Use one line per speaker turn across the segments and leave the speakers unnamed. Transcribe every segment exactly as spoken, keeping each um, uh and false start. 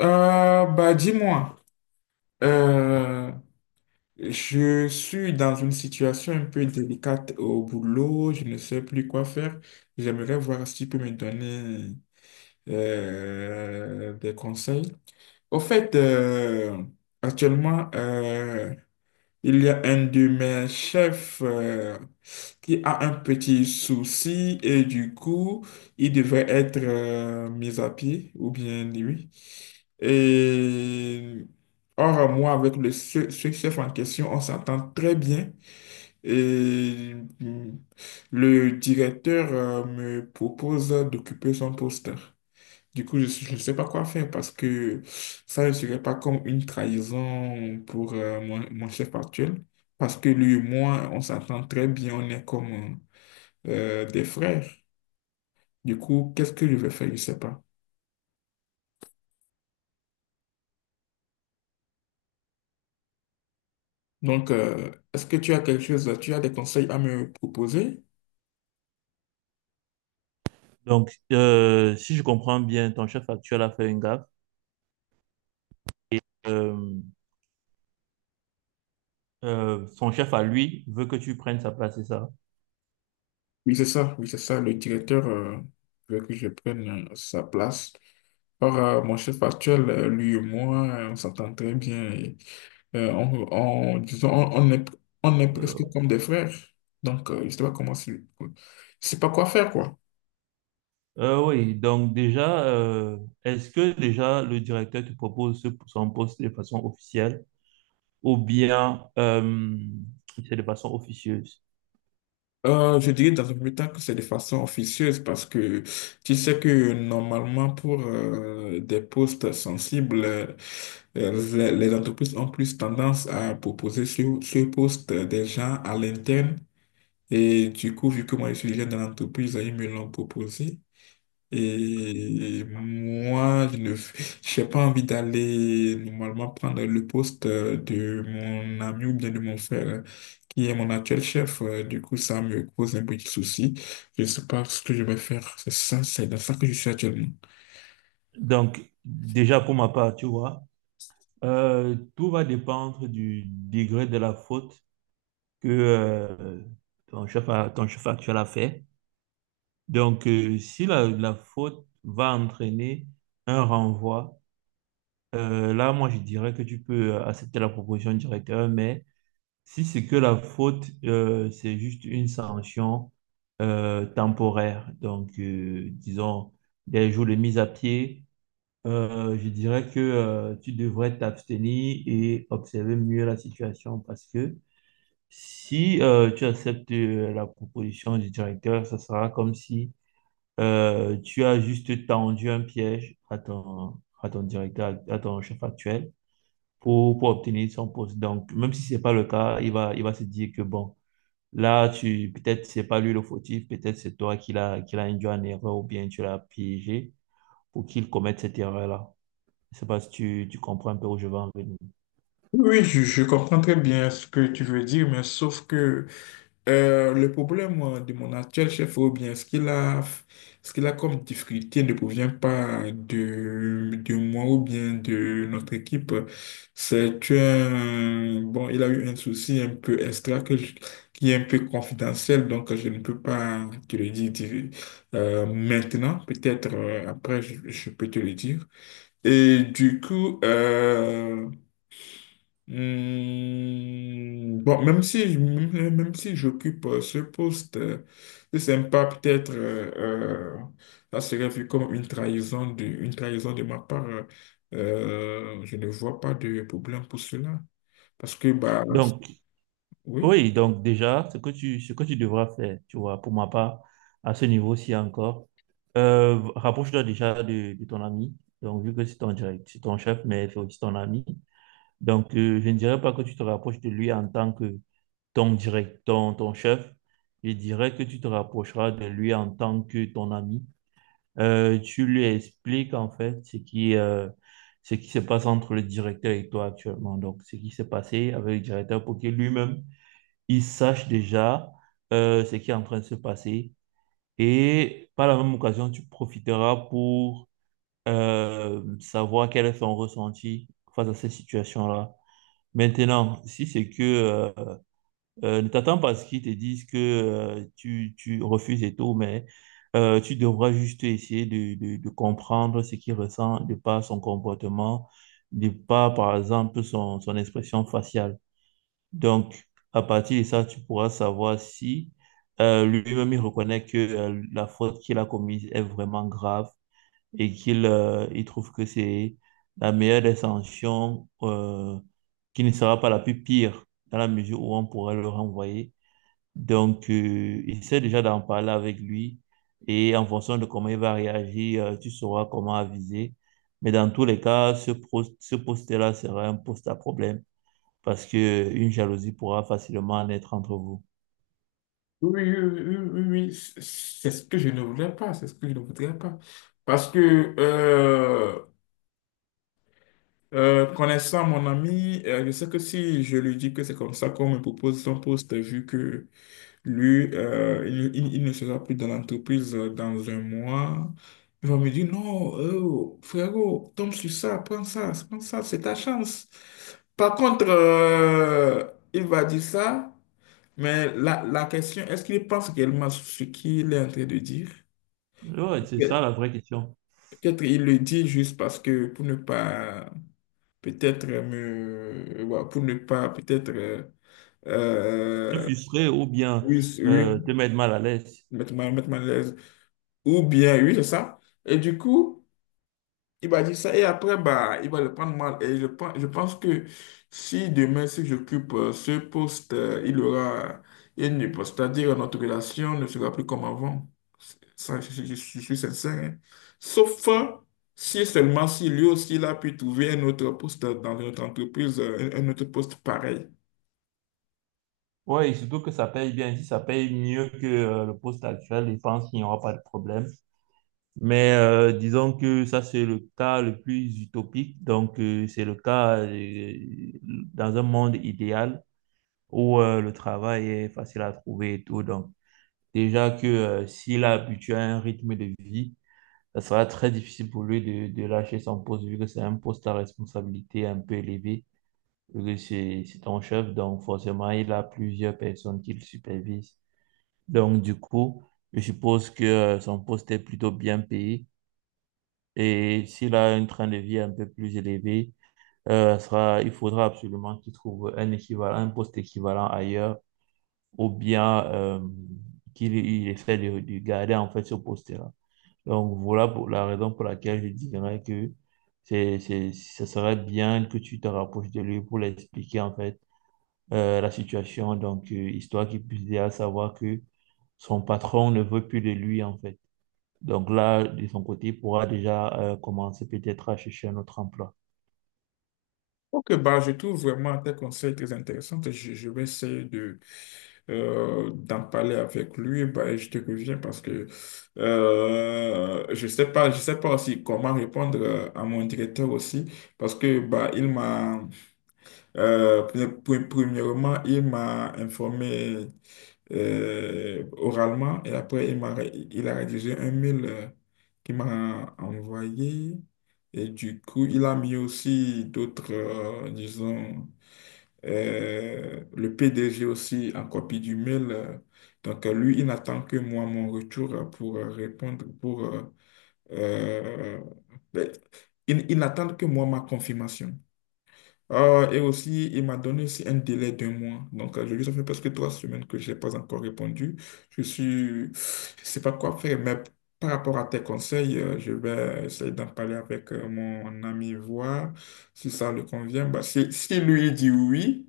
Euh, bah, dis-moi, euh, je suis dans une situation un peu délicate au boulot, je ne sais plus quoi faire. J'aimerais voir si tu peux me donner euh, des conseils. Au fait, euh, actuellement, euh, il y a un de mes chefs euh, qui a un petit souci et du coup, il devrait être euh, mis à pied ou bien lui. Et or, moi, avec le ce, ce chef en question, on s'entend très bien. Et mm, le directeur euh, me propose d'occuper son poste. Du coup, je ne sais pas quoi faire parce que ça ne serait pas comme une trahison pour euh, mon, mon chef actuel. Parce que lui et moi, on s'entend très bien, on est comme euh, des frères. Du coup, qu'est-ce que je vais faire? Je ne sais pas. Donc, euh, est-ce que tu as quelque chose, tu as des conseils à me proposer?
Donc, euh, si je comprends bien, ton chef actuel a fait une gaffe. Euh, euh, Son chef à lui veut que tu prennes sa place, c'est ça?
Oui, c'est ça, oui, c'est ça. Le directeur euh, veut que je prenne euh, sa place. Or, euh, mon chef actuel, euh, lui et moi, euh, on s'entend très bien. et, euh, on, on- disons, on, on est, on est presque
Euh,
comme des frères. Donc, euh, je ne sais pas comment, c'est- je sais pas quoi faire, quoi.
euh, oui, donc déjà, euh, est-ce que déjà le directeur te propose ce- son poste de façon officielle? Ou bien euh, c'est de façon officieuse.
Euh, je dirais dans un premier temps que c'est de façon officieuse parce que tu sais que normalement pour euh, des postes sensibles, euh, les, les entreprises ont plus tendance à proposer sur ce poste des gens à l'interne. Et du coup, vu que moi je suis déjà dans l'entreprise, ils me l'ont proposé. Et moi, je ne, j'ai pas envie d'aller normalement prendre le poste euh, de mon ami ou bien de mon frère, euh, qui est mon actuel chef. Euh, Du coup, ça me cause un petit souci. Je ne sais pas ce que je vais faire. C'est ça, c'est dans ça que je suis actuellement.
Donc, déjà pour ma part, tu vois, euh, tout va dépendre du degré de la faute que euh, ton chef, a- ton chef actuel a fait. Donc, euh, si la, la faute va entraîner un renvoi, euh, là, moi, je dirais que tu peux accepter la proposition du directeur, mais si c'est que la faute, euh, c'est juste une sanction euh, temporaire. Donc, euh, disons, des jours de mise à pied, euh, je dirais que euh, tu devrais t'abstenir et observer mieux la situation parce que si euh, tu acceptes euh, la proposition du directeur, ça sera comme si euh, tu as juste tendu un piège à ton, à ton directeur, à ton chef actuel pour, pour obtenir son poste. Donc, même si ce n'est pas le cas, il va, il va se dire que bon. Là, tu peut-être c'est pas lui le fautif, peut-être c'est toi qui l'as qui l'as induit en erreur ou bien tu l'as piégé pour qu'il commette cette erreur-là. Je sais pas si tu, tu comprends un peu où je veux en venir.
Oui, je, je comprends très bien ce que tu veux dire, mais sauf que Euh, le problème euh, de mon actuel chef, ou bien ce qu'il a, ce qu'il a comme difficulté ne provient pas de, de moi ou bien de notre équipe. C'est un, bon, il a eu un souci un peu extra que je- qui est un peu confidentiel, donc je ne peux pas te le dire dire, euh, maintenant. Peut-être euh, après, je, je peux te le dire. Et du coup, euh, Hmm, bon, même si, je- même même si j'occupe euh, ce poste, euh, c'est sympa, peut-être, euh, euh, ça serait vu comme une trahison de, une trahison de ma part. Euh, euh, je ne vois pas de problème pour cela. Parce que, bah,
Donc,
oui,
oui, donc déjà, ce que tu, ce que tu devras faire, tu vois, pour ma part, à ce niveau-ci encore, euh, rapproche-toi déjà de, de ton ami. Donc, vu que c'est ton direct, c'est ton chef, mais c'est aussi ton ami. Donc, euh, je ne dirais pas que tu te rapproches de lui en tant que ton direct, ton, ton chef. Je dirais que tu te rapprocheras de lui en tant que ton ami. Euh, tu lui expliques en fait ce qui, euh, ce qui se passe entre le directeur et toi actuellement. Donc, ce qui s'est passé avec le directeur pour que lui-même, il sache déjà euh, ce qui est en train de se passer. Et par la même occasion, tu profiteras pour euh, savoir quel est son ressenti face à cette situation-là. Maintenant, si c'est que euh, euh, ne t'attends pas à ce qu'ils te disent que euh, tu, tu refuses et tout, mais euh, tu devras juste essayer de, de, de comprendre ce qu'il ressent de par son comportement, de par, par exemple, son, son expression faciale. Donc, à partir de ça, tu pourras savoir si euh, lui-même il reconnaît que euh, la faute qu'il a commise est vraiment grave et qu'il euh, il trouve que c'est la meilleure des sanctions euh, qui ne sera pas la plus pire dans la mesure où on pourrait le renvoyer. Donc, euh, essaie déjà d'en parler avec lui et en fonction de comment il va réagir, euh, tu sauras comment aviser. Mais dans tous les cas, ce, pro- ce poste-là sera un poste à problème parce que euh, une jalousie pourra facilement naître entre vous.
oui, oui, oui, oui, oui, c'est c'est ce que je ne voudrais pas, c'est ce que je ne voudrais pas. Parce que, euh, euh, connaissant mon ami, euh, je sais que si je lui dis que c'est comme ça qu'on me propose son poste, vu que lui, euh, il, il- il ne sera plus dans l'entreprise euh, dans un mois. Il va me dire, non, euh, frérot, tombe sur ça, prends ça, prends ça, c'est ta chance. Par contre, euh, il va dire ça, mais la, la question, est-ce qu'il pense réellement ce qu'il est en train de dire?
Ouais, c'est ça
Pe-
la vraie question.
Peut-être il le dit juste parce que pour ne pas, peut-être me, ouais, pour ne pas, peut-être, euh,
Te
euh,
frustrer ou bien
oui, oui,
euh, te mettre mal à l'aise.
mettre mal, mettre mal à l'aise. Ou bien, oui, c'est ça. Et du coup, il m'a dit ça. Et après, bah, il va le prendre mal. Et je pense, je pense que si demain, si j'occupe euh, ce poste, euh, il aura une poste. C'est-à-dire, euh, notre relation ne sera plus comme avant. C'est- Ça, je, je- je suis je suis sincère, hein. Sauf euh, si et seulement si lui aussi, il a pu trouver un autre poste dans notre entreprise, euh, un un autre poste pareil.
Ouais, et surtout que ça paye bien. Si ça paye mieux que euh, le poste actuel, je pense qu'il n'y aura pas de problème. Mais euh, disons que ça, c'est le cas le plus utopique. Donc, euh, c'est le cas euh, dans un monde idéal où euh, le travail est facile à trouver et tout. Donc, déjà que euh, s'il a habitué à un rythme de vie, ça sera très difficile pour lui de, de lâcher son poste, vu que c'est un poste à responsabilité un peu élevée, vu que c'est c'est ton chef. Donc, forcément, il a plusieurs personnes qui le supervisent. Donc, du coup, je suppose que euh, son poste est plutôt bien payé. Et s'il a un train de vie un peu plus élevé, euh, sera, il faudra absolument qu'il trouve un équivalent, un poste équivalent ailleurs, ou bien euh, qu'il il essaie de, de garder en fait ce poste-là. Donc, voilà pour la raison pour laquelle je dirais que c'est, c'est, ce serait bien que tu te rapproches de lui pour lui expliquer en fait euh, la situation, donc euh, histoire qu'il puisse déjà savoir que son patron ne veut plus de lui en fait. Donc là, de son côté, il pourra déjà euh, commencer peut-être à chercher un autre emploi.
Ok, bah, je trouve vraiment tes conseils très intéressants. Je, je vais essayer de, euh, d'en parler avec lui. Bah, et je te reviens parce que euh, je sais pas, je sais pas aussi comment répondre euh, à mon directeur aussi. Parce que bah, il m'a, euh, pre- pre- premièrement, il m'a informé euh, oralement et après il m'a, il a rédigé un mail euh, qu'il m'a envoyé et du coup il a mis aussi d'autres, euh, disons, euh, le P D G aussi en copie du mail. euh. donc euh, lui, il n'attend que moi mon retour euh, pour euh, répondre, pour... euh, euh, ben, il, il n'attend que moi ma confirmation. Ah, et aussi, il m'a donné aussi un délai d'un mois. Donc, euh, je- ça fait presque trois semaines que je n'ai pas encore répondu. Je suis, je sais pas quoi faire, mais par rapport à tes conseils, euh, je vais essayer d'en parler avec euh, mon ami, voir si ça lui convient. Bah, si, si lui dit oui,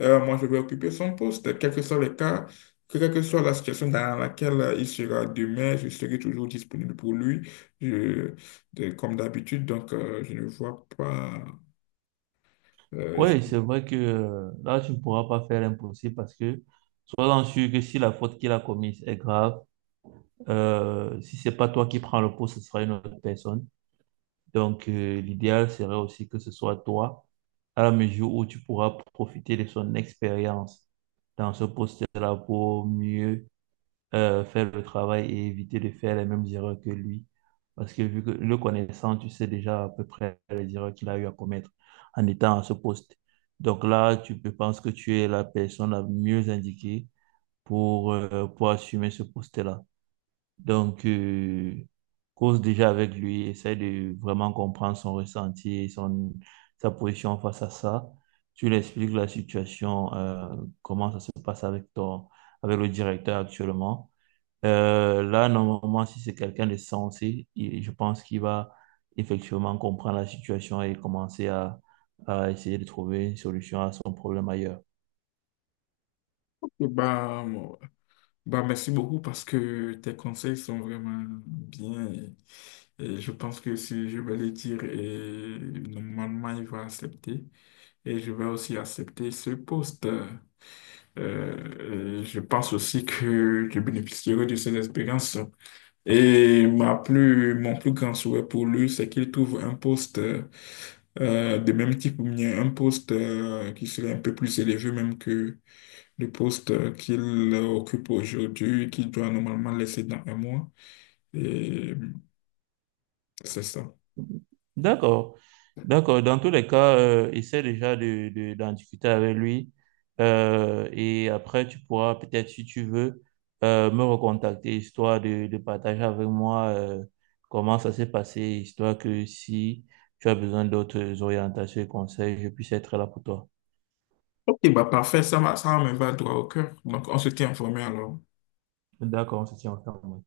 euh, moi, je vais occuper son poste. Quel que soit le cas, quelle que soit la situation dans laquelle euh, il sera demain, je serai toujours disponible pour lui, Je- de- comme d'habitude. Donc, euh, je ne vois pas. euh,
Oui, c'est vrai que euh, là, tu ne pourras pas faire l'impossible parce que sois-en sûr que si la faute qu'il a commise est grave, euh, si c'est pas toi qui prends le poste ce sera une autre personne. Donc euh, l'idéal serait aussi que ce soit toi, à la mesure où tu pourras profiter de son expérience dans ce poste-là pour mieux euh, faire le travail et éviter de faire les mêmes erreurs que lui. Parce que vu que le connaissant, tu sais déjà à peu près les erreurs qu'il a eu à commettre en étant à ce poste. Donc là, tu peux penser que tu es la personne la mieux indiquée pour, euh, pour assumer ce poste-là. Donc, euh, cause déjà avec lui, essaie de vraiment comprendre son ressenti et son, sa position face à ça. Tu lui expliques la situation, euh, comment ça se passe avec ton, avec le directeur actuellement. Euh, là, normalement, si c'est quelqu'un de sensé, il- je pense qu'il va effectivement comprendre la situation et commencer à, à essayer de trouver une solution à son problème ailleurs.
Bah, moi- Bah, merci beaucoup parce que tes conseils sont vraiment bien et, et je pense que si je vais les dire, et normalement il va accepter et je vais aussi accepter ce poste. Euh, et je pense aussi que je bénéficierai de ces expériences. Et ma plus, mon plus grand souhait pour lui, c'est qu'il trouve un poste euh, de même type ou bien un poste euh, qui serait un peu plus élevé même que le poste qu'il occupe aujourd'hui, qu'il doit normalement laisser dans un mois. Et c'est ça.
D'accord. D'accord. Dans tous les cas, euh, essaie déjà de, de- d'en discuter avec lui. Euh, et après, tu pourras peut-être, si tu veux, euh, me recontacter, histoire de, de partager avec moi euh, comment ça s'est passé, histoire que si tu as besoin d'autres orientations et conseils, je puisse être là pour toi.
Ok, bah parfait, ça va, ça me va droit au cœur. Donc, on se tient informé alors.
D'accord, on se tient informé.